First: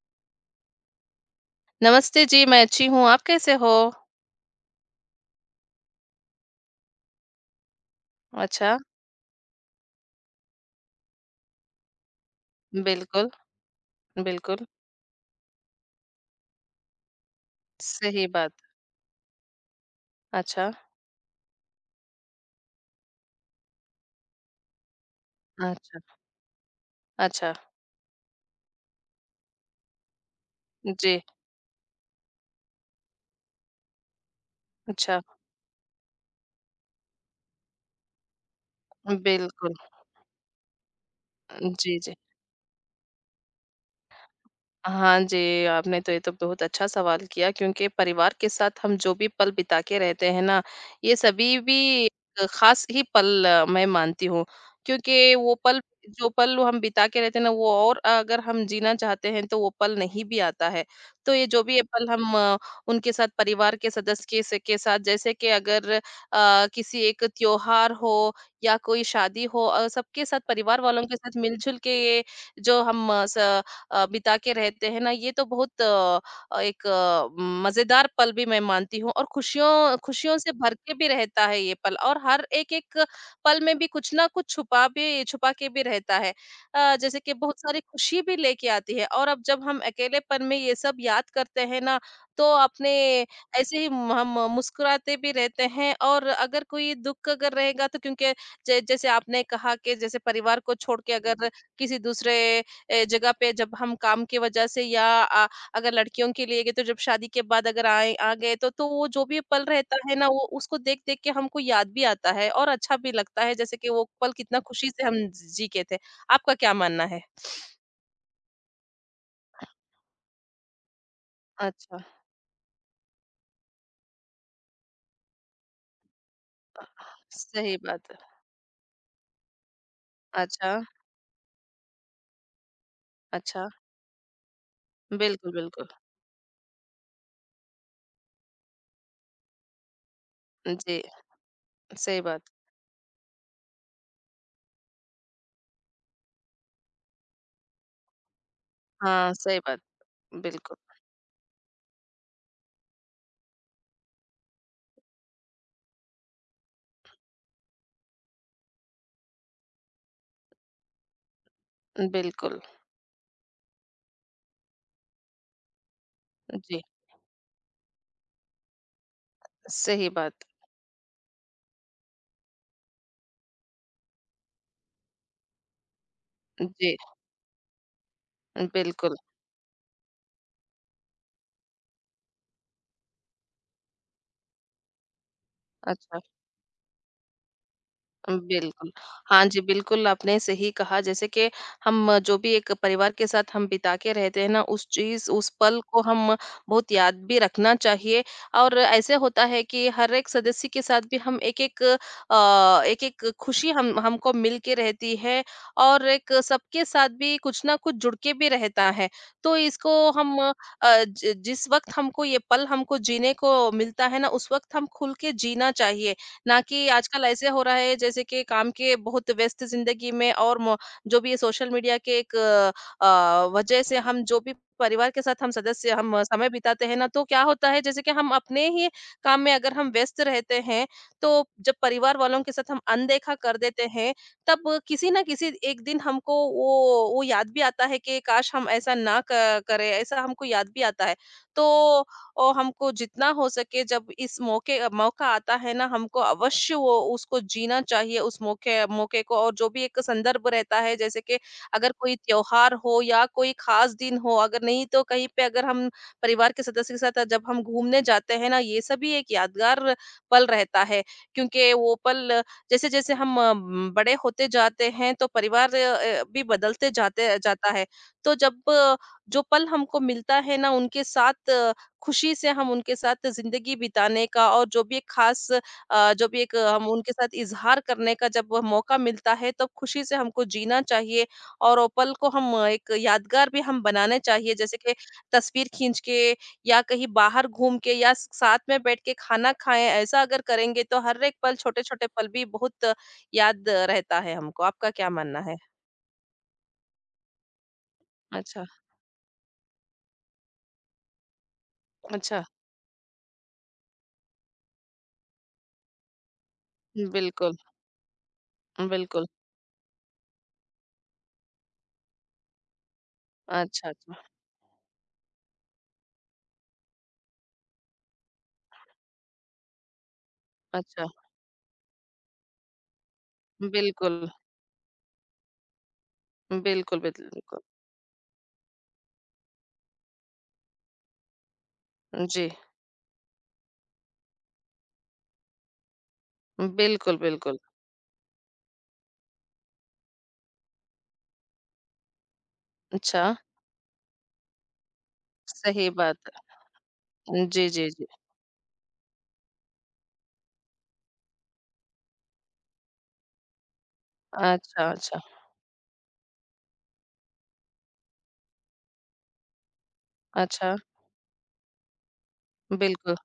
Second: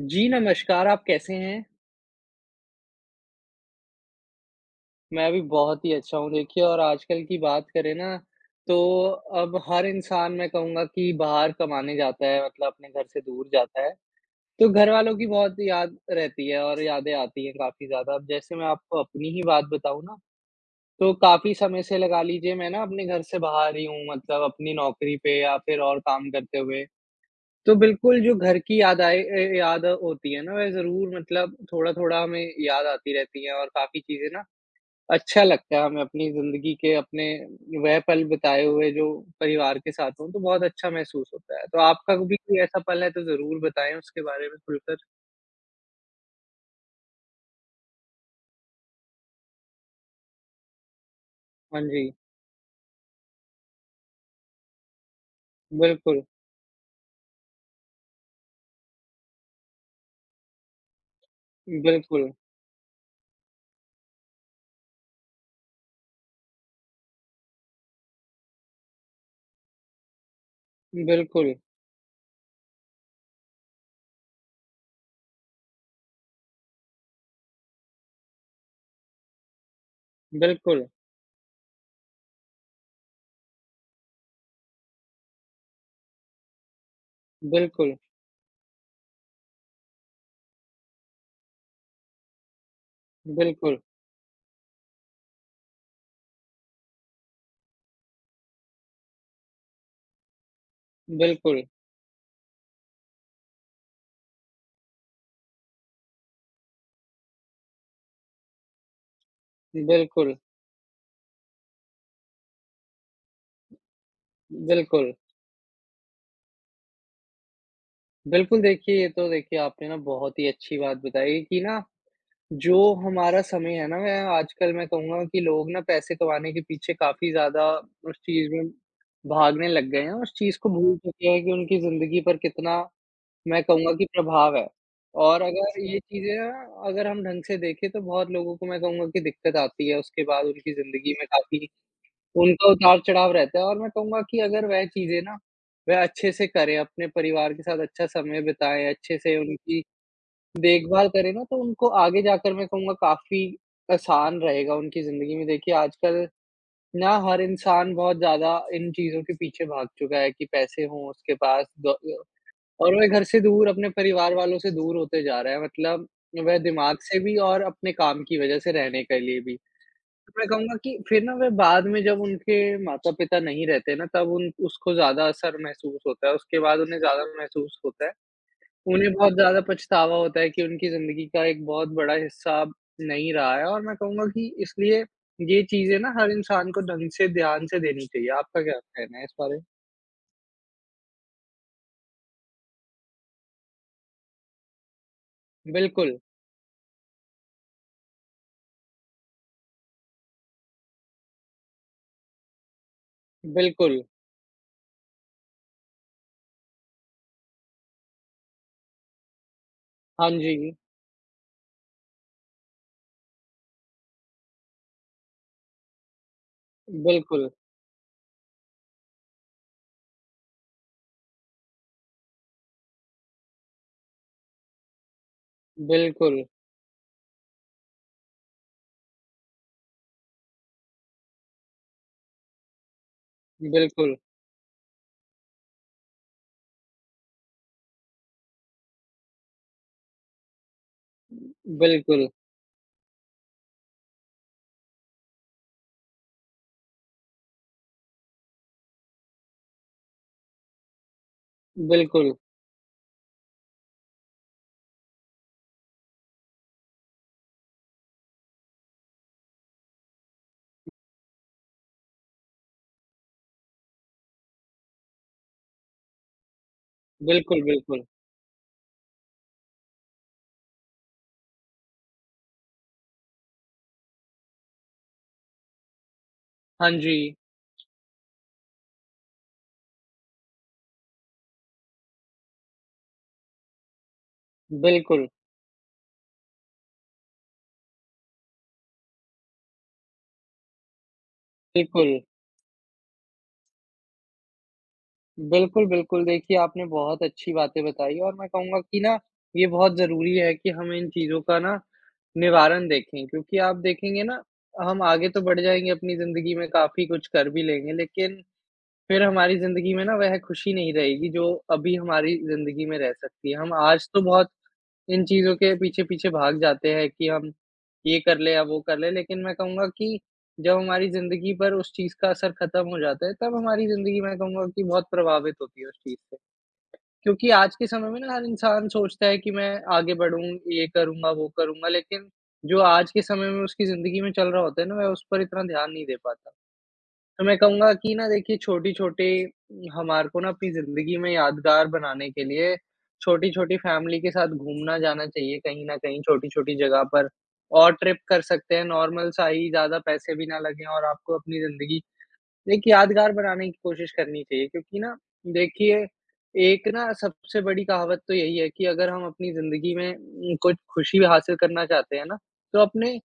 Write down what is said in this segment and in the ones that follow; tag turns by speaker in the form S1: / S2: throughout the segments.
S1: जी, नमस्कार, आप कैसे हैं?
S2: नमस्ते जी, मैं अच्छी हूँ, आप कैसे हो?
S1: मैं भी बहुत ही अच्छा हूँ देखिए और आजकल की बात करें ना, तो
S2: अच्छा।
S1: अब हर इंसान मैं कहूँगा कि बाहर कमाने जाता है मतलब अपने घर से
S2: बिल्कुल,
S1: दूर जाता है,
S2: बिल्कुल।
S1: तो घरवालों की बहुत याद रहती है और यादें आती हैं काफ़ी ज़्यादा। अब
S2: सही बात।
S1: जैसे मैं आपको अपनी ही बात बताऊँ ना,
S2: अच्छा,
S1: तो काफ़ी समय से लगा लीजिए मैं ना अपने घर से बाहर ही हूँ मतलब अपनी नौकरी पे या फिर और
S2: अच्छा,
S1: काम करते हुए।
S2: अच्छा।
S1: तो बिल्कुल जो घर की याद आए, याद होती है ना, वह ज़रूर
S2: जी।
S1: मतलब थोड़ा-थोड़ा हमें याद आती रहती है और काफ़ी चीज़ें ना
S2: अच्छा।
S1: अच्छा लगता है हमें अपनी ज़िंदगी के अपने वह पल बिताए हुए जो
S2: बिल्कुल।
S1: परिवार के साथ हों, तो बहुत अच्छा महसूस होता है। तो
S2: जी, जी।
S1: आपका भी कोई ऐसा पल है तो ज़रूर बताएँ उसके बारे में खुलकर?
S2: हाँ जी, आपने तो ये तो बहुत अच्छा सवाल किया क्योंकि परिवार के साथ हम जो भी पल बिता के रहते हैं ना, ये सभी
S1: हाँ
S2: भी
S1: जी,
S2: ख़ास ही पल, मैं मानती हूँ। क्योंकि वो पल
S1: बिल्कुल,
S2: जो पल वो हम बिता के रहते हैं ना, वो और अगर हम जीना चाहते हैं, तो वो पल नहीं भी आता है। तो ये जो भी ये पल
S1: बिल्कुल,
S2: हम, उनके साथ परिवार के सदस्य के स के साथ जैसे कि अगर, किसी एक त्योहार हो या कोई शादी हो, सबके साथ परिवार वालों के साथ
S1: बिल्कुल,
S2: मिल-जुल के ये जो हम स बिता के रहते हैं ना, ये तो बहुत, एक मज़ेदार पल भी मैं मानती हूँ और खुशियों खुशियों से भर
S1: बिल्कुल,
S2: के भी रहता है ये पल और हर एक-एक पल में भी कुछ ना कुछ छुपा भी छुपा के भी रहता है। जैसे कि बहुत सारी
S1: बिल्कुल,
S2: खुशी भी लेके आती है और अब जब हम अकेलेपन में ये सब याद करते हैं ना, तो अपने ऐसे
S1: बिल्कुल,
S2: ही हम मुस्कुराते भी रहते हैं और अगर कोई दुःख अगर रहेगा तो क्योंकि ज जैसे आपने कहा कि जैसे परिवार को छोड़ के अगर
S1: बिल्कुल,
S2: किसी दूसरे जगह पे जब हम काम की वजह से या, अगर लड़कियों के लिए गए तो जब शादी के बाद अगर आए आ गए तो वो जो भी पल रहता है ना
S1: बिल्कुल,
S2: वो उसको देख देख के हमको याद भी आता है और अच्छा भी लगता है जैसे कि वो पल कितना खुशी से
S1: बिल्कुल।
S2: हम जी के थे। आपका क्या मानना है?
S1: बिल्कुल, देखिए, ये तो देखिए आपने ना बहुत ही अच्छी बात बताई कि ना,
S2: अच्छा,
S1: जो हमारा समय है ना, मैं आजकल मैं कहूँगा कि लोग ना पैसे कमाने के पीछे काफ़ी ज़्यादा
S2: सही बात
S1: उस
S2: है।
S1: चीज़ में भागने लग गए हैं, उस चीज़ को
S2: अच्छा,
S1: भूल चुके हैं कि उनकी ज़िंदगी पर कितना मैं
S2: अच्छा।
S1: कहूँगा कि प्रभाव है। और
S2: बिल्कुल,
S1: अगर
S2: बिल्कुल।
S1: जी। ये चीज़ें ना अगर हम ढंग से देखें तो बहुत लोगों को मैं कहूँगा कि दिक्कत आती है, उसके बाद उनकी
S2: जी,
S1: ज़िंदगी में काफ़ी
S2: सही बात।
S1: उनका उतार-चढ़ाव रहता है और मैं कहूँगा कि अगर वह चीज़ें ना, वह अच्छे से करें, अपने परिवार के साथ अच्छा समय बिताएँ, अच्छे
S2: हाँ,
S1: से
S2: सही बात।
S1: उनकी
S2: बिल्कुल,
S1: देखभाल करें ना, तो उनको आगे जाकर मैं कहूँगा काफ़ी आसान रहेगा उनकी ज़िंदगी में। देखिए, आजकल ना हर इंसान बहुत ज़्यादा इन चीज़ों के पीछे भाग चुका है कि पैसे हों उसके पास द
S2: बिल्कुल।
S1: और वह घर से दूर अपने परिवार वालों से दूर होते जा रहा है, मतलब वह
S2: जी,
S1: दिमाग से भी और अपने काम की वज़ह से रहने के लिए भी।
S2: सही
S1: तो
S2: बात।
S1: मैं कहूँगा कि फिर ना वह बाद में जब उनके माता-पिता नहीं रहते ना, तब उन उसको ज़्यादा असर महसूस होता है, उसके बाद
S2: जी,
S1: उन्हें ज़्यादा महसूस होता है। उन्हें
S2: बिल्कुल।
S1: बहुत ज़्यादा पछतावा होता है कि उनकी ज़िंदगी का एक बहुत बड़ा हिस्सा अब नहीं रहा है और मैं कहूँगा कि इसलिए ये चीज़ें ना
S2: अच्छा।
S1: हर इंसान को ढंग से ध्यान से देनी चाहिए। आपका क्या
S2: बिल्कुल।
S1: कहना है इस
S2: हाँ
S1: बारे
S2: जी,
S1: में?
S2: बिल्कुल आपने सही कहा जैसे कि हम जो भी एक परिवार के साथ हम बिता के रहते हैं ना, उस चीज़ उस पल को
S1: बिल्कुल,
S2: हम बहुत याद भी रखना चाहिए और ऐसे होता है कि हर एक सदस्य के साथ भी हम एक-एक, एक-एक खुशी हम
S1: बिल्कुल।
S2: हमको मिल के रहती है और एक सबके साथ भी कुछ ना कुछ जुड़ के भी रहता है। तो इसको
S1: हाँ
S2: हम,
S1: जी,
S2: ज जिस वक़्त हमको ये पल हमको जीने को मिलता है ना, उस वक़्त हम खुल के जीना चाहिए। ना कि आजकल ऐसे
S1: बिल्कुल,
S2: हो रहा है जैसे कि काम के बहुत व्यस्त जिंदगी में और जो भी ये सोशल मीडिया के एक वजह से हम जो भी परिवार के साथ हम सदस्य हम
S1: बिल्कुल,
S2: समय बिताते हैं ना तो क्या होता है जैसे कि हम अपने ही काम में अगर हम व्यस्त रहते हैं तो जब परिवार वालों के साथ हम अनदेखा कर देते हैं
S1: बिल्कुल,
S2: तब किसी ना किसी एक दिन हमको वो याद भी आता है कि काश हम ऐसा ना करें ऐसा हमको याद भी आता है तो
S1: बिल्कुल,
S2: और हमको जितना हो सके जब इस मौके मौका आता है ना, हमको अवश्य वो उसको जीना चाहिए उस मौके मौके को और जो भी एक संदर्भ रहता है जैसे कि अगर कोई
S1: बिल्कुल,
S2: त्योहार हो या कोई ख़ास दिन हो, अगर नहीं तो कहीं पे अगर हम परिवार के सदस्य के साथ जब हम घूमने जाते हैं ना, ये सभी एक यादगार पल रहता है। क्योंकि वो पल जैसे-जैसे हम बड़े होते जाते हैं तो परिवार भी बदलते जाते
S1: बिल्कुल,
S2: जाता है।
S1: बिल्कुल।
S2: तो जब, जो पल हमको मिलता है ना, उनके साथ खुशी से हम उनके साथ ज़िंदगी बिताने का और जो भी एक ख़ास, जो भी एक, हम
S1: हाँ
S2: उनके साथ
S1: जी,
S2: इज़हार करने का जब वह मौका मिलता है, तब खुशी से हमको जीना चाहिए और वो पल को हम, एक यादगार भी हम बनाने चाहिए। जैसे कि
S1: बिल्कुल,
S2: तस्वीर खींच के या कहीं बाहर घूम के या स साथ में बैठ के खाना खाएँ, ऐसा अगर करेंगे तो हर एक पल छोटे-छोटे
S1: बिल्कुल।
S2: पल भी बहुत याद रहता है हमको। आपका क्या मानना है?
S1: बिल्कुल, बिल्कुल। देखिए, आपने बहुत अच्छी बातें बताई और मैं
S2: अच्छा,
S1: कहूँगा कि ना, ये बहुत ज़रूरी है कि हम इन चीज़ों का ना
S2: अच्छा।
S1: निवारण देखें, क्योंकि आप देखेंगे ना, हम आगे तो बढ़ जाएँगे अपनी ज़िंदगी में, काफ़ी कुछ कर
S2: बिल्कुल,
S1: भी लेंगे, लेकिन फिर
S2: बिल्कुल।
S1: हमारी ज़िंदगी में ना वह खुशी नहीं रहेगी जो अभी हमारी ज़िंदगी में रह सकती है। हम
S2: अच्छा,
S1: आज
S2: अच्छा,
S1: तो बहुत इन चीज़ों के पीछे-पीछे भाग जाते हैं कि हम ये कर लें या वो कर लें, लेकिन मैं कहूँगा कि जब
S2: अच्छा।
S1: हमारी ज़िंदगी पर उस चीज़ का असर खत्म हो जाता है, तब हमारी ज़िंदगी
S2: बिल्कुल।
S1: मैं कहूँगा कि बहुत प्रभावित होती है उस चीज़ से।
S2: बिल्कुल,
S1: क्योंकि
S2: बिल्कुल।
S1: आज के समय में ना हर इंसान सोचता है कि मैं आगे बढ़ूँ, ये करूँगा, वो करूँगा, लेकिन
S2: जी,
S1: जो आज के समय में उसकी ज़िंदगी में चल रहा होता है ना, वह उस पर इतना ध्यान नहीं दे पाता।
S2: बिल्कुल,
S1: तो मैं
S2: बिल्कुल।
S1: कहूँगा कि ना, देखिए, छोटी-छोटी हमारे को ना अपनी ज़िंदगी में यादगार बनाने के लिए
S2: अच्छा,
S1: छोटी-छोटी फैमिली के साथ घूमना जाना चाहिए, कहीं
S2: सही
S1: न कहीं
S2: बात
S1: छोटी-छोटी जगह पर,
S2: है। जी, जी,
S1: और
S2: जी।
S1: ट्रिप कर सकते हैं नॉर्मल सा ही, ज़्यादा पैसे भी ना लगें और आपको अपनी ज़िंदगी एक यादगार बनाने की कोशिश करनी चाहिए,
S2: अच्छा,
S1: क्योंकि ना,
S2: अच्छा,
S1: देखिए, एक ना सबसे बड़ी कहावत तो यही है कि अगर हम अपनी ज़िंदगी में कुछ
S2: अच्छा,
S1: खुशी हासिल करना चाहते हैं ना, तो
S2: बिल्कुल,
S1: अपने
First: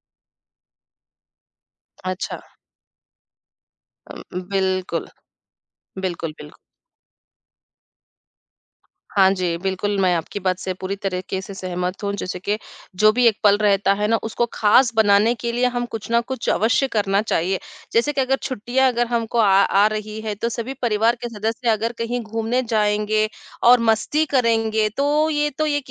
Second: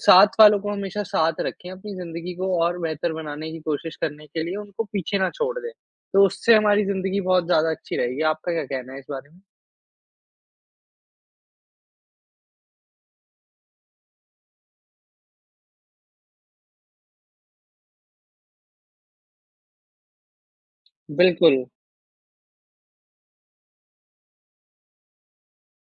S1: साथ वालों को हमेशा साथ रखें, अपनी ज़िंदगी
S2: अच्छा।
S1: को और बेहतर बनाने की कोशिश करने के लिए उनको
S2: बिल्कुल,
S1: पीछे ना छोड़ दें। तो
S2: बिल्कुल,
S1: उससे
S2: बिल्कुल।
S1: हमारी ज़िंदगी बहुत ज़्यादा अच्छी रहेगी। आपका क्या कहना है इस बारे
S2: हाँ
S1: में?
S2: जी, बिल्कुल, मैं आपकी बात से पूरी तरीके से सहमत हूँ। जैसे कि जो भी एक पल रहता है ना, उसको ख़ास बनाने के लिए हम कुछ न कुछ अवश्य करना चाहिए। जैसे कि अगर छुट्टियाँ अगर हमको आ आ रही है, तो सभी परिवार के
S1: बिल्कुल।
S2: सदस्य अगर कहीं घूमने जाएँगे और मस्ती करेंगे, तो ये तो एक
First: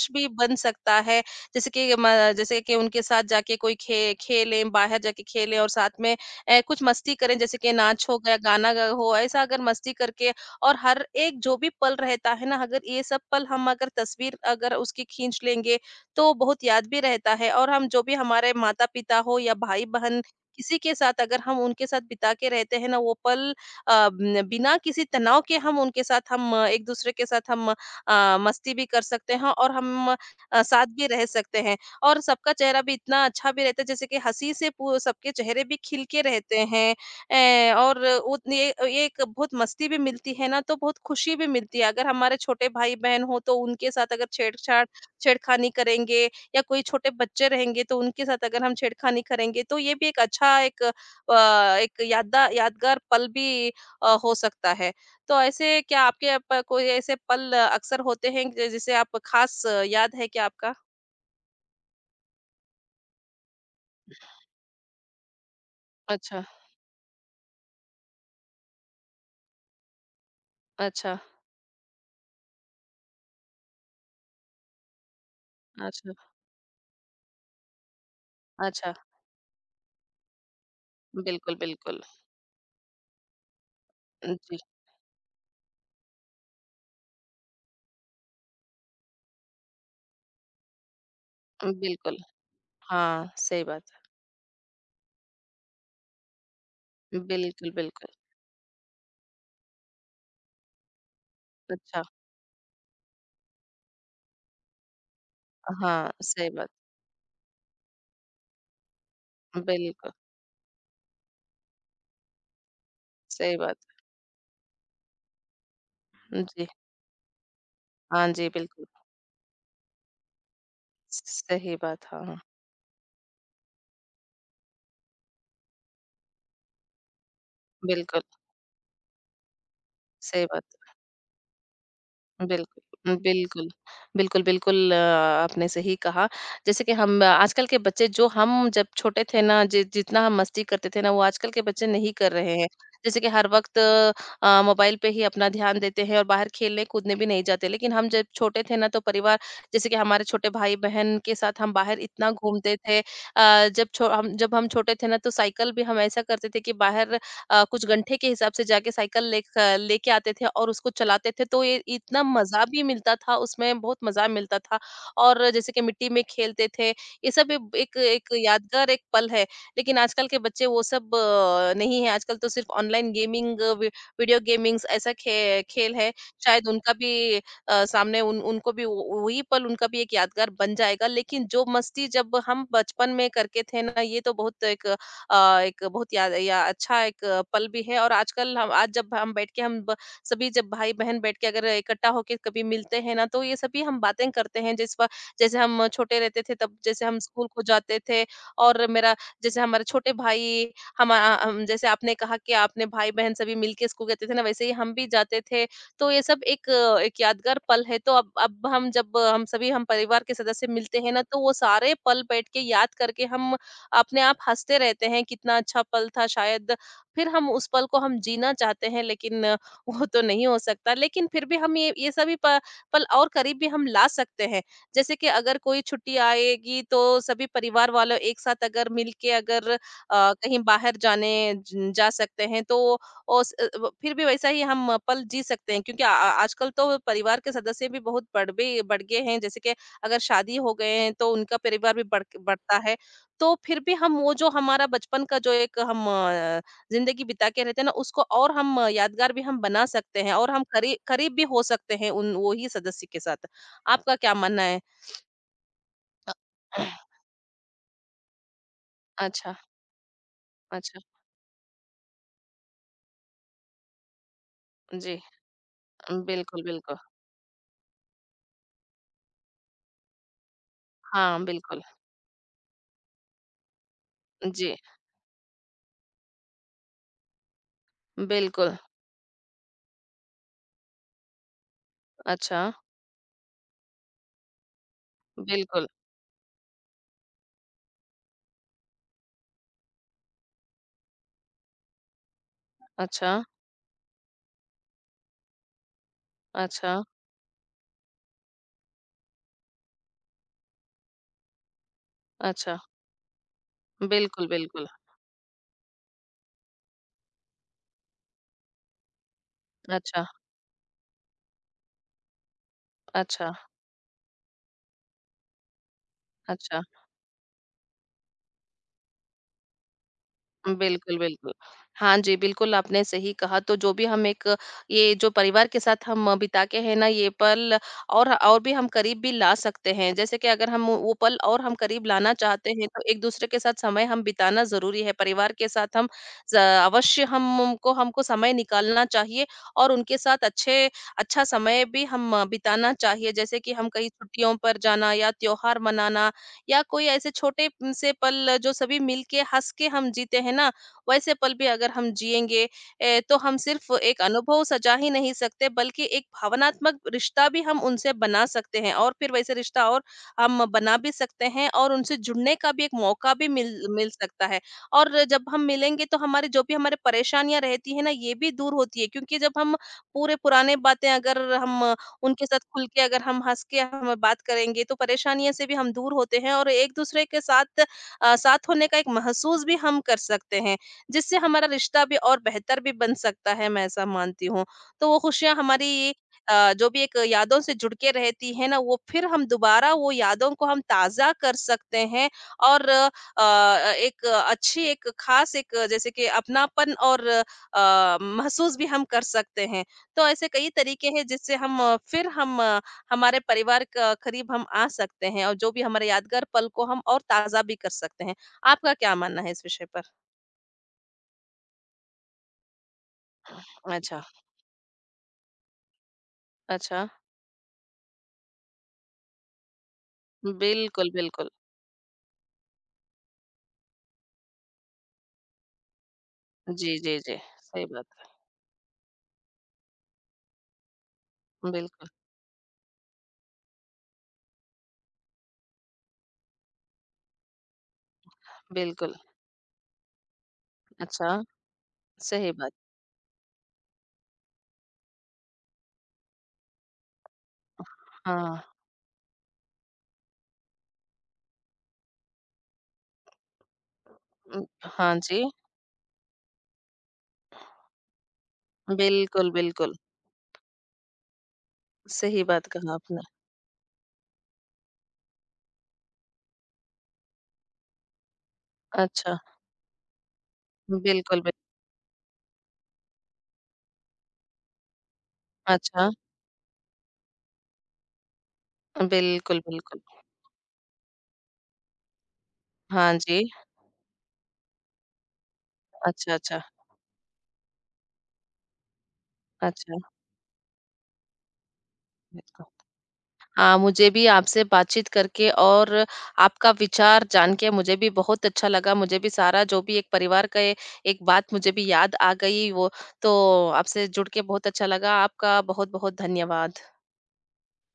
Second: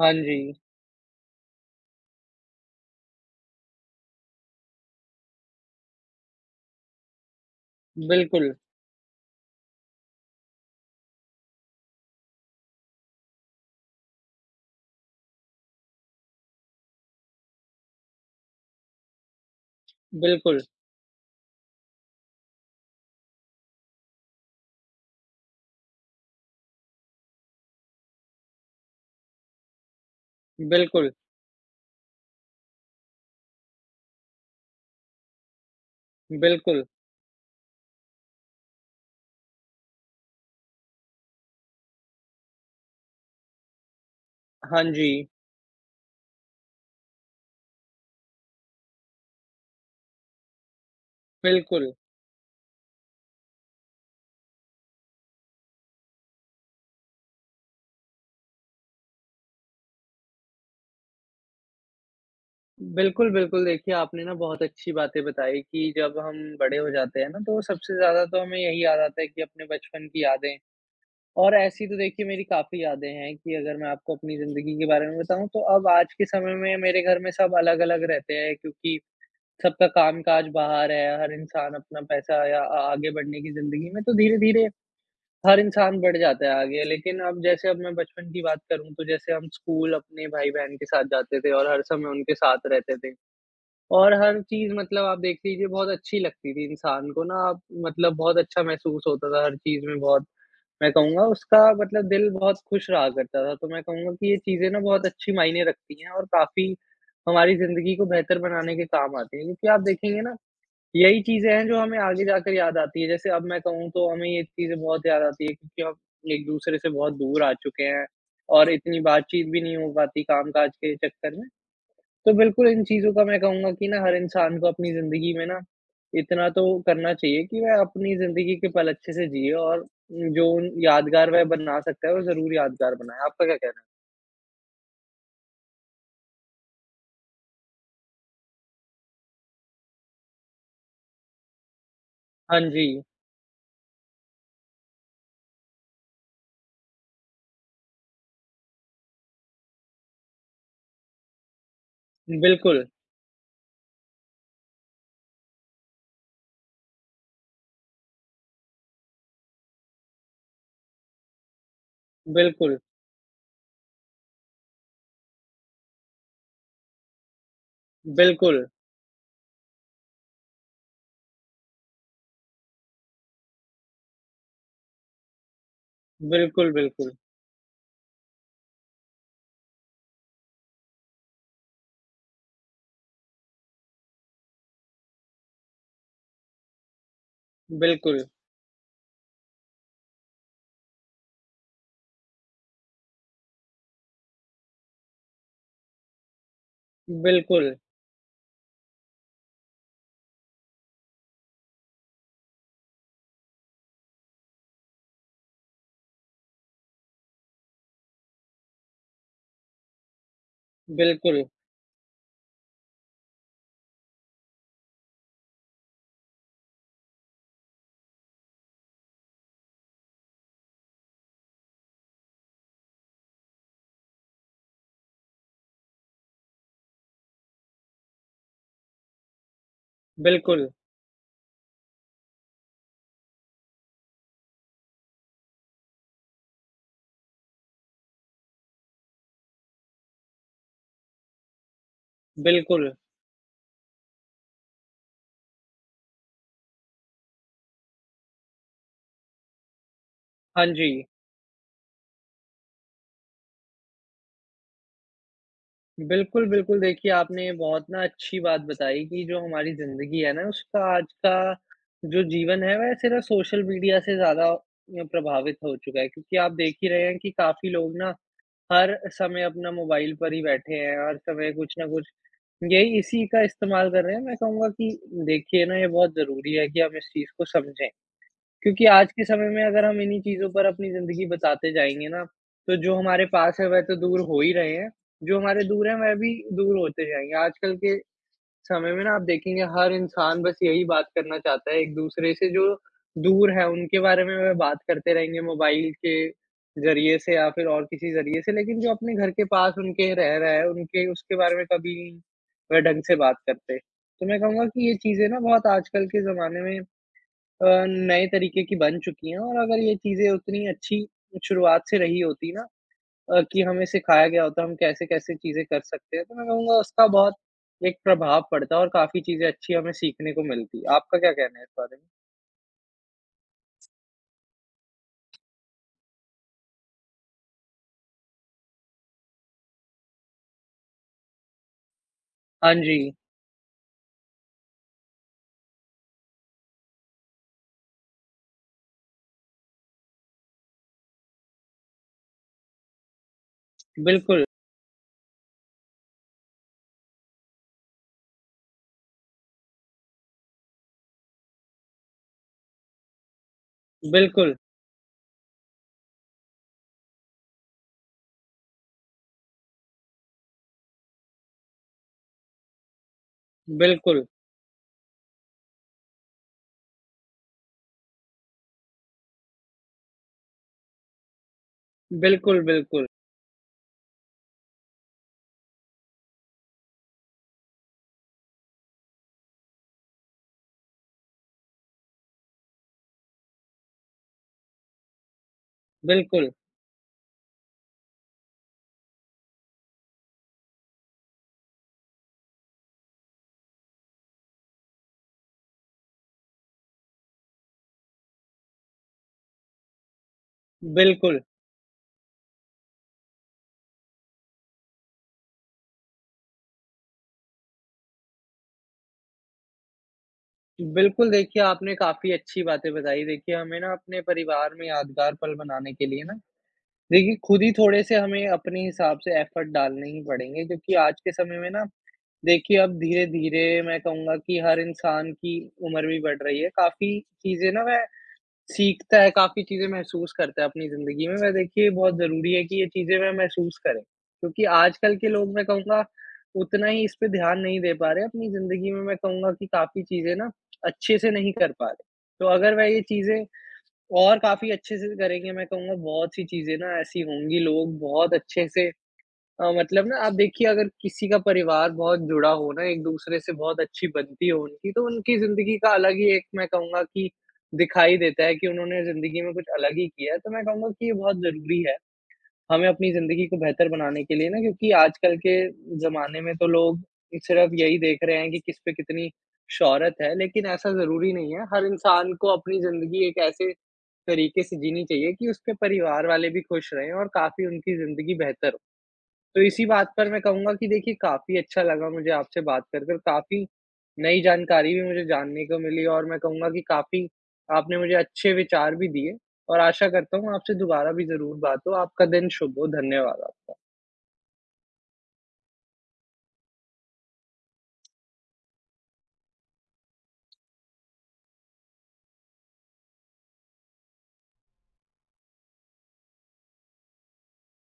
S1: हाँ
S2: भी
S1: जी।
S2: बन सकता है। जैसे कि म जैसे कि उनके साथ जाके कोई खे खेलें, बाहर जाके खेलें और साथ में कुछ मस्ती करें, जैसे कि नाच हो गया,
S1: बिल्कुल,
S2: गाना ग हो, ऐसा अगर मस्ती करके और हर एक जो भी पल रहता है ना, अगर ये सब पल हम अगर तस्वीर अगर उसकी खींच लेंगे, तो बहुत याद भी रहता है और हम जो भी हमारे माता-पिता हो या भाई-बहन,
S1: बिल्कुल,
S2: किसी के साथ अगर हम उनके साथ बिता के रहते हैं ना वो पल, न बिना किसी तनाव के हम उनके साथ हम एक-दूसरे के साथ हम, मस्ती भी कर सकते हैं और हम, साथ भी
S1: बिल्कुल,
S2: रह सकते हैं और सबका चेहरा भी इतना अच्छा भी रहता है जैसे कि हँसी से पू सबके चेहरे भी खिल के रहते
S1: बिल्कुल।
S2: हैं और उतनी, एक बहुत मस्ती भी मिलती है ना, तो बहुत खुशी भी मिलती है। अगर हमारे छोटे भाई-बहन हो तो उनके साथ अगर
S1: हाँ
S2: छेड़छाड़
S1: जी,
S2: छेड़खानी करेंगे या कोई छोटे बच्चे रहेंगे तो उनके साथ अगर हम छेड़खानी करेंगे तो ये भी एक अच्छा एक
S1: बिल्कुल।
S2: एक यादा यादगार पल भी हो सकता है। तो ऐसे क्या आपके प कोई ऐसे पल अक्सर होते हैं ज जिसे आप खास, याद है क्या आपका?
S1: बिल्कुल, बिल्कुल, देखिए, आपने ना बहुत अच्छी बातें बताई कि जब हम
S2: अच्छा,
S1: बड़े हो जाते हैं ना, तो सबसे ज़्यादा तो हमें यही याद आता है कि अपने बचपन की यादें,
S2: अच्छा,
S1: और ऐसी तो देखिए मेरी काफ़ी यादें हैं कि अगर मैं आपको अपनी ज़िंदगी के बारे में बताऊँ, तो अब
S2: अच्छा,
S1: आज के समय में मेरे घर में सब अलग-अलग रहते हैं,
S2: अच्छा।
S1: क्योंकि सबका काम-काज बाहर है, हर
S2: बिल्कुल,
S1: इंसान अपना
S2: बिल्कुल।
S1: पैसा या आ आगे बढ़ने की ज़िंदगी में, तो
S2: जी,
S1: धीरे-धीरे हर इंसान बढ़ जाता है आगे। लेकिन अब जैसे अब मैं बचपन की बात करूँ, तो जैसे हम स्कूल अपने भाई-बहन के साथ जाते थे और हर समय
S2: बिल्कुल।
S1: उनके साथ रहते थे,
S2: हाँ, सही बात।
S1: और हर चीज़ मतलब आप देख लीजिए बहुत अच्छी लगती थी इंसान को ना, आप
S2: बिल्कुल,
S1: मतलब
S2: बिल्कुल।
S1: बहुत अच्छा महसूस होता था, हर चीज़ में बहुत। मैं कहूँगा उसका
S2: अच्छा,
S1: मतलब दिल बहुत खुश रहा करता था, तो मैं कहूँगा कि ये चीज़ें ना बहुत अच्छी मायने रखती हैं
S2: हाँ,
S1: और
S2: सही बात।
S1: काफ़ी हमारी ज़िंदगी को बेहतर बनाने के काम आती हैं। क्योंकि आप
S2: बिल्कुल,
S1: देखेंगे ना, यही चीज़ें हैं जो हमें आगे जाकर याद आती हैं। जैसे अब
S2: सही
S1: मैं
S2: बात।
S1: कहूँ, तो हमें ये चीज़ें बहुत याद आती हैं, क्योंकि हम
S2: जी,
S1: एक-दूसरे से बहुत दूर आ चुके हैं
S2: हाँ जी,
S1: और
S2: बिल्कुल।
S1: इतनी बातचीत भी नहीं हो पाती काम-काज के चक्कर में।
S2: सही बात, हाँ,
S1: तो
S2: हाँ।
S1: बिल्कुल इन चीज़ों का मैं कहूँगा कि ना हर इंसान को अपनी ज़िंदगी में ना इतना तो करना चाहिए कि वह अपनी
S2: बिल्कुल,
S1: ज़िंदगी के पल अच्छे से जिए, और
S2: सही
S1: जो
S2: बात।
S1: उन यादगार वह बना सकता है, वो ज़रूर यादगार
S2: बिल्कुल,
S1: बनाए। आपका क्या
S2: बिल्कुल।
S1: कहना है?
S2: बिल्कुल, बिल्कुल, आपने सही कहा। जैसे कि हम आजकल के बच्चे जो हम जब छोटे थे ना जि जितना हम मस्ती करते थे ना वो आजकल के बच्चे नहीं कर रहे
S1: हाँ
S2: हैं।
S1: जी।
S2: जैसे कि हर वक़्त मोबाइल पे ही अपना ध्यान देते हैं और बाहर खेलने कूदने भी नहीं जाते। लेकिन हम जब छोटे थे ना तो परिवार जैसे कि हमारे छोटे भाई-बहन के साथ हम बाहर इतना घूमते
S1: बिल्कुल,
S2: थे। जब छो हम जब हम छोटे थे ना तो साइकिल भी हम ऐसा करते थे कि बाहर, कुछ घंटे के हिसाब से जाके साइकिल लेके आते थे और उसको चलाते थे, तो ये इतना मज़ा
S1: बिल्कुल,
S2: भी मिलता था, उसमें बहुत मज़ा मिलता था और जैसे कि मिट्टी में खेलते थे, ये सब ए एक एक
S1: बिल्कुल,
S2: यादगार एक पल है। लेकिन आजकल के बच्चे वो सब नहीं है, आजकल तो सिर्फ़ ऑनलाइन गेमिंग वी वीडियो गेमिंग्स ऐसा खे खेल है, शायद
S1: बिल्कुल,
S2: उनका
S1: बिल्कुल,
S2: भी, सामने उन उनको भी वो वही पल उनका भी एक यादगार बन जाएगा, लेकिन जो मस्ती जब हम बचपन में करके थे ना, ये तो बहुत एक, एक बहुत याद या अच्छा एक पल भी है और
S1: बिल्कुल,
S2: आजकल हम आज जब हम बैठ के हम सभी जब भाई बहन बैठ के अगर इकट्ठा होके कभी मिलते हैं ना तो ये सभी हम बातें करते हैं जिस जैसे हम छोटे रहते थे तब जैसे हम स्कूल को
S1: बिल्कुल,
S2: जाते थे और मेरा जैसे हमारे छोटे भाई हम जैसे आपने कहा कि आपने भाई बहन सभी मिलके स्कूल गए थे ना वैसे ही हम भी जाते थे तो ये सब एक एक यादगार पल है तो अब हम जब, हम सभी हम परिवार के सदस्य मिलते हैं ना तो
S1: बिल्कुल,
S2: वो सारे पल बैठ के याद करके हम अपने आप हँसते रहते हैं, कितना अच्छा पल था शायद। फिर हम उस पल को हम जीना चाहते हैं लेकिन वो तो नहीं हो सकता। लेकिन फिर भी हम ये सभी प पल और करीब भी हम ला सकते हैं। जैसे कि अगर कोई छुट्टी आएगी तो सभी परिवार वालों एक साथ अगर मिल के अगर, कहीं
S1: बिल्कुल,
S2: बाहर जाने ज जा सकते हैं तो ओस अ, व फिर भी वैसा ही हम पल जी सकते हैं क्योंकि आ आ आजकल तो परिवार के सदस्य भी बहुत बढ़ भी बढ़ गए हैं। जैसे कि अगर शादी हो गए हैं तो उनका परिवार भी बढ़ता
S1: बिल्कुल।
S2: है। तो फिर भी हम वो जो हमारा बचपन का जो एक हम, ज़िंदगी बिता के रहते हैं ना, उसको और हम यादगार भी हम बना सकते हैं और हम
S1: हाँ जी।
S2: करीब भी हो सकते हैं उन वो ही सदस्य के साथ। आपका क्या मानना है? अ,
S1: बिल्कुल, बिल्कुल। देखिए, आपने बहुत ना अच्छी बात बताई कि जो
S2: अच्छा,
S1: हमारी ज़िंदगी है ना, उसका
S2: अच्छा।
S1: आज का जो जीवन है, वह सिर्फ़ सोशल मीडिया से ज़्यादा
S2: जी,
S1: प्रभावित हो चुका है। क्योंकि आप
S2: बिल्कुल,
S1: देख ही
S2: बिल्कुल।
S1: रहे हैं कि काफ़ी लोग ना हर समय अपना मोबाइल पर ही बैठे हैं, हर
S2: हाँ,
S1: समय कुछ
S2: बिल्कुल।
S1: ना कुछ यही, इसी का इस्तेमाल कर रहे हैं। मैं कहूँगा
S2: जी,
S1: कि देखिए ना, ये बहुत ज़रूरी है कि हम इस चीज़ को समझें।
S2: बिल्कुल।
S1: क्योंकि आज के समय में अगर हम इन्हीं चीज़ों पर अपनी ज़िंदगी बचाते जाएँगे ना,
S2: अच्छा,
S1: तो जो हमारे पास है वह तो दूर हो ही रहे हैं, जो हमारे
S2: बिल्कुल।
S1: दूर हैं वह भी दूर होते जाएँगे। आजकल के समय में ना आप देखेंगे हर इंसान बस यही बात करना चाहता है एक-दूसरे से, जो
S2: अच्छा,
S1: दूर है उनके बारे में वह बात करते रहेंगे मोबाइल के
S2: अच्छा,
S1: ज़रिए से या फिर और किसी ज़रिए से, लेकिन जो अपने घर के पास उनके रह रहा है, उनके, उसके बारे में कभी नहीं
S2: अच्छा।
S1: वह ढंग से बात करते। तो मैं
S2: बिल्कुल,
S1: कहूँगा
S2: बिल्कुल।
S1: कि ये चीज़ें ना बहुत आजकल के ज़माने में अ, नए तरीके की बन चुकी हैं, और अगर ये
S2: अच्छा,
S1: चीज़ें उतनी अच्छी शुरुआत से रही होती ना,
S2: अच्छा,
S1: कि हमें सिखाया गया होता, हम कैसे-कैसे चीज़ें कर सकते हैं, तो मैं कहूँगा
S2: अच्छा।
S1: उसका बहुत एक प्रभाव पड़ता है और काफ़ी चीज़ें अच्छी हमें सीखने को मिलती। आपका
S2: बिल्कुल,
S1: क्या
S2: बिल्कुल।
S1: कहना है इस बारे में?
S2: हाँ जी, बिल्कुल आपने सही कहा तो जो भी हम एक ये जो परिवार के साथ हम बिता के है ना ये पल और भी हम करीब भी ला सकते हैं। जैसे कि अगर हम वो पल और हम करीब लाना चाहते
S1: हाँ
S2: हैं
S1: जी,
S2: तो एक-दूसरे के साथ समय हम बिताना ज़रूरी है। परिवार के साथ हम ज़ अवश्य हम उनको हमको समय निकालना चाहिए और उनके साथ अच्छे अच्छा समय भी हम बिताना चाहिए। जैसे कि हम कहीं
S1: बिल्कुल,
S2: छुट्टियों पर जाना या त्योहार मनाना या कोई ऐसे छोटे से पल जो सभी मिल के हँस के हम जीते हैं ना, वैसे पल भी अगर हम जिएँगे तो हम सिर्फ़ एक
S1: बिल्कुल,
S2: अनुभव सजा ही नहीं सकते बल्कि एक भावनात्मक रिश्ता भी हम उनसे बना सकते हैं और फिर वैसे रिश्ता और हम बना भी सकते हैं और उनसे जुड़ने का भी एक मौका भी मिल मिल
S1: बिल्कुल,
S2: सकता है। और जब हम मिलेंगे तो हमारी जो भी हमारी परेशानियाँ रहती हैं ना, ये भी दूर होती है क्योंकि जब हम पूरे पुराने बातें अगर हम उनके साथ
S1: बिल्कुल,
S2: खुल के
S1: बिल्कुल,
S2: अगर हम हँस के हम बात करेंगे तो परेशानियों से भी हम दूर होते हैं और एक-दूसरे के साथ, साथ होने का एक महसूस भी हम कर सकते हैं, जिससे हमारा रिश्ता भी और बेहतर भी बन सकता है, मैं ऐसा मानती हूँ। तो वो खुशियाँ हमारी
S1: बिल्कुल,
S2: जो भी एक यादों से जुड़ के रहती है ना, वो फिर हम दोबारा वो यादों को हम ताज़ा कर सकते हैं और एक अच्छी एक ख़ास एक जैसे कि अपनापन और महसूस भी हम कर सकते हैं। तो ऐसे कई तरीके हैं
S1: बिल्कुल।
S2: जिससे हम, फिर हम, हमारे परिवार क करीब हम आ सकते हैं और जो भी हमारे यादगार पल को हम और ताज़ा भी कर सकते हैं। आपका क्या मानना है इस विषय पर?
S1: बिल्कुल, देखिए, आपने काफ़ी अच्छी बातें बताई। देखिए, हमें ना अपने
S2: अच्छा,
S1: परिवार में यादगार पल बनाने के लिए ना,
S2: अच्छा।
S1: देखिए, खुद ही थोड़े से हमें अपने हिसाब से एफर्ट डालने ही पड़ेंगे, क्योंकि
S2: बिल्कुल,
S1: आज के
S2: बिल्कुल।
S1: समय में ना, देखिए, अब धीरे-धीरे मैं कहूँगा कि हर इंसान की उम्र भी बढ़ रही है।
S2: जी, जी,
S1: काफ़ी
S2: जी।
S1: चीज़ें ना
S2: सही
S1: वह
S2: बात है।
S1: सीखता है, काफ़ी चीज़ें महसूस करता है अपनी ज़िंदगी में। वह देखिए
S2: बिल्कुल,
S1: बहुत ज़रूरी है कि ये चीज़ें वह महसूस करें, क्योंकि आजकल के लोग मैं कहूँगा उतना ही इस पे ध्यान नहीं दे पा रहे हैं। अपनी ज़िंदगी में मैं
S2: बिल्कुल।
S1: कहूँगा कि काफ़ी चीज़ें ना अच्छे से
S2: अच्छा,
S1: नहीं कर पा रहे। तो
S2: सही बात।
S1: अगर वह ये चीज़ें और काफ़ी अच्छे से करेंगे, मैं कहूँगा बहुत सी चीज़ें ना ऐसी होंगी, लोग बहुत
S2: हाँ,
S1: अच्छे से मतलब ना, आप देखिए अगर किसी का परिवार बहुत जुड़ा हो ना, एक-दूसरे से बहुत अच्छी बनती हो उनकी, तो
S2: हाँ
S1: उनकी
S2: जी।
S1: ज़िंदगी का अलग ही एक मैं कहूँगा कि दिखाई देता है कि उन्होंने ज़िंदगी
S2: बिल्कुल,
S1: में कुछ अलग
S2: बिल्कुल।
S1: ही किया है, तो मैं कहूँगा कि ये बहुत ज़रूरी है।
S2: सही बात
S1: हमें
S2: कहा
S1: अपनी
S2: आपने।
S1: ज़िंदगी को बेहतर बनाने के लिए ना, क्योंकि आजकल के ज़माने में तो लोग सिर्फ़ यही देख रहे हैं कि किस पे कितनी
S2: अच्छा,
S1: शोहरत है, लेकिन ऐसा ज़रूरी
S2: बिल्कुल, बिल
S1: नहीं है। हर इंसान को अपनी ज़िंदगी एक ऐसे तरीके से जीनी चाहिए कि उसके
S2: अच्छा,
S1: परिवार वाले भी खुश रहें और काफ़ी उनकी ज़िंदगी बेहतर हो।
S2: बिल्कुल,
S1: तो इसी
S2: बिल्कुल।
S1: बात पर मैं कहूँगा कि देखिए, काफ़ी अच्छा लगा मुझे आपसे बात कर
S2: हाँ
S1: कर,
S2: जी।
S1: काफ़ी नई जानकारी भी मुझे जानने को मिली और
S2: अच्छा,
S1: मैं
S2: अच्छा।
S1: कहूँगा कि काफ़ी आपने मुझे अच्छे विचार भी दिए, और
S2: अच्छा।
S1: आशा करता हूँ आपसे दोबारा भी ज़रूर बात हो। आपका दिन शुभ हो। धन्यवाद आपका।
S2: हाँ, मुझे भी आपसे बातचीत करके और आपका विचार जान के मुझे भी बहुत अच्छा लगा। मुझे भी सारा जो भी एक परिवार का एक बात मुझे भी याद आ गई वो तो आपसे जुड़ के बहुत अच्छा लगा। आपका बहुत-बहुत धन्यवाद।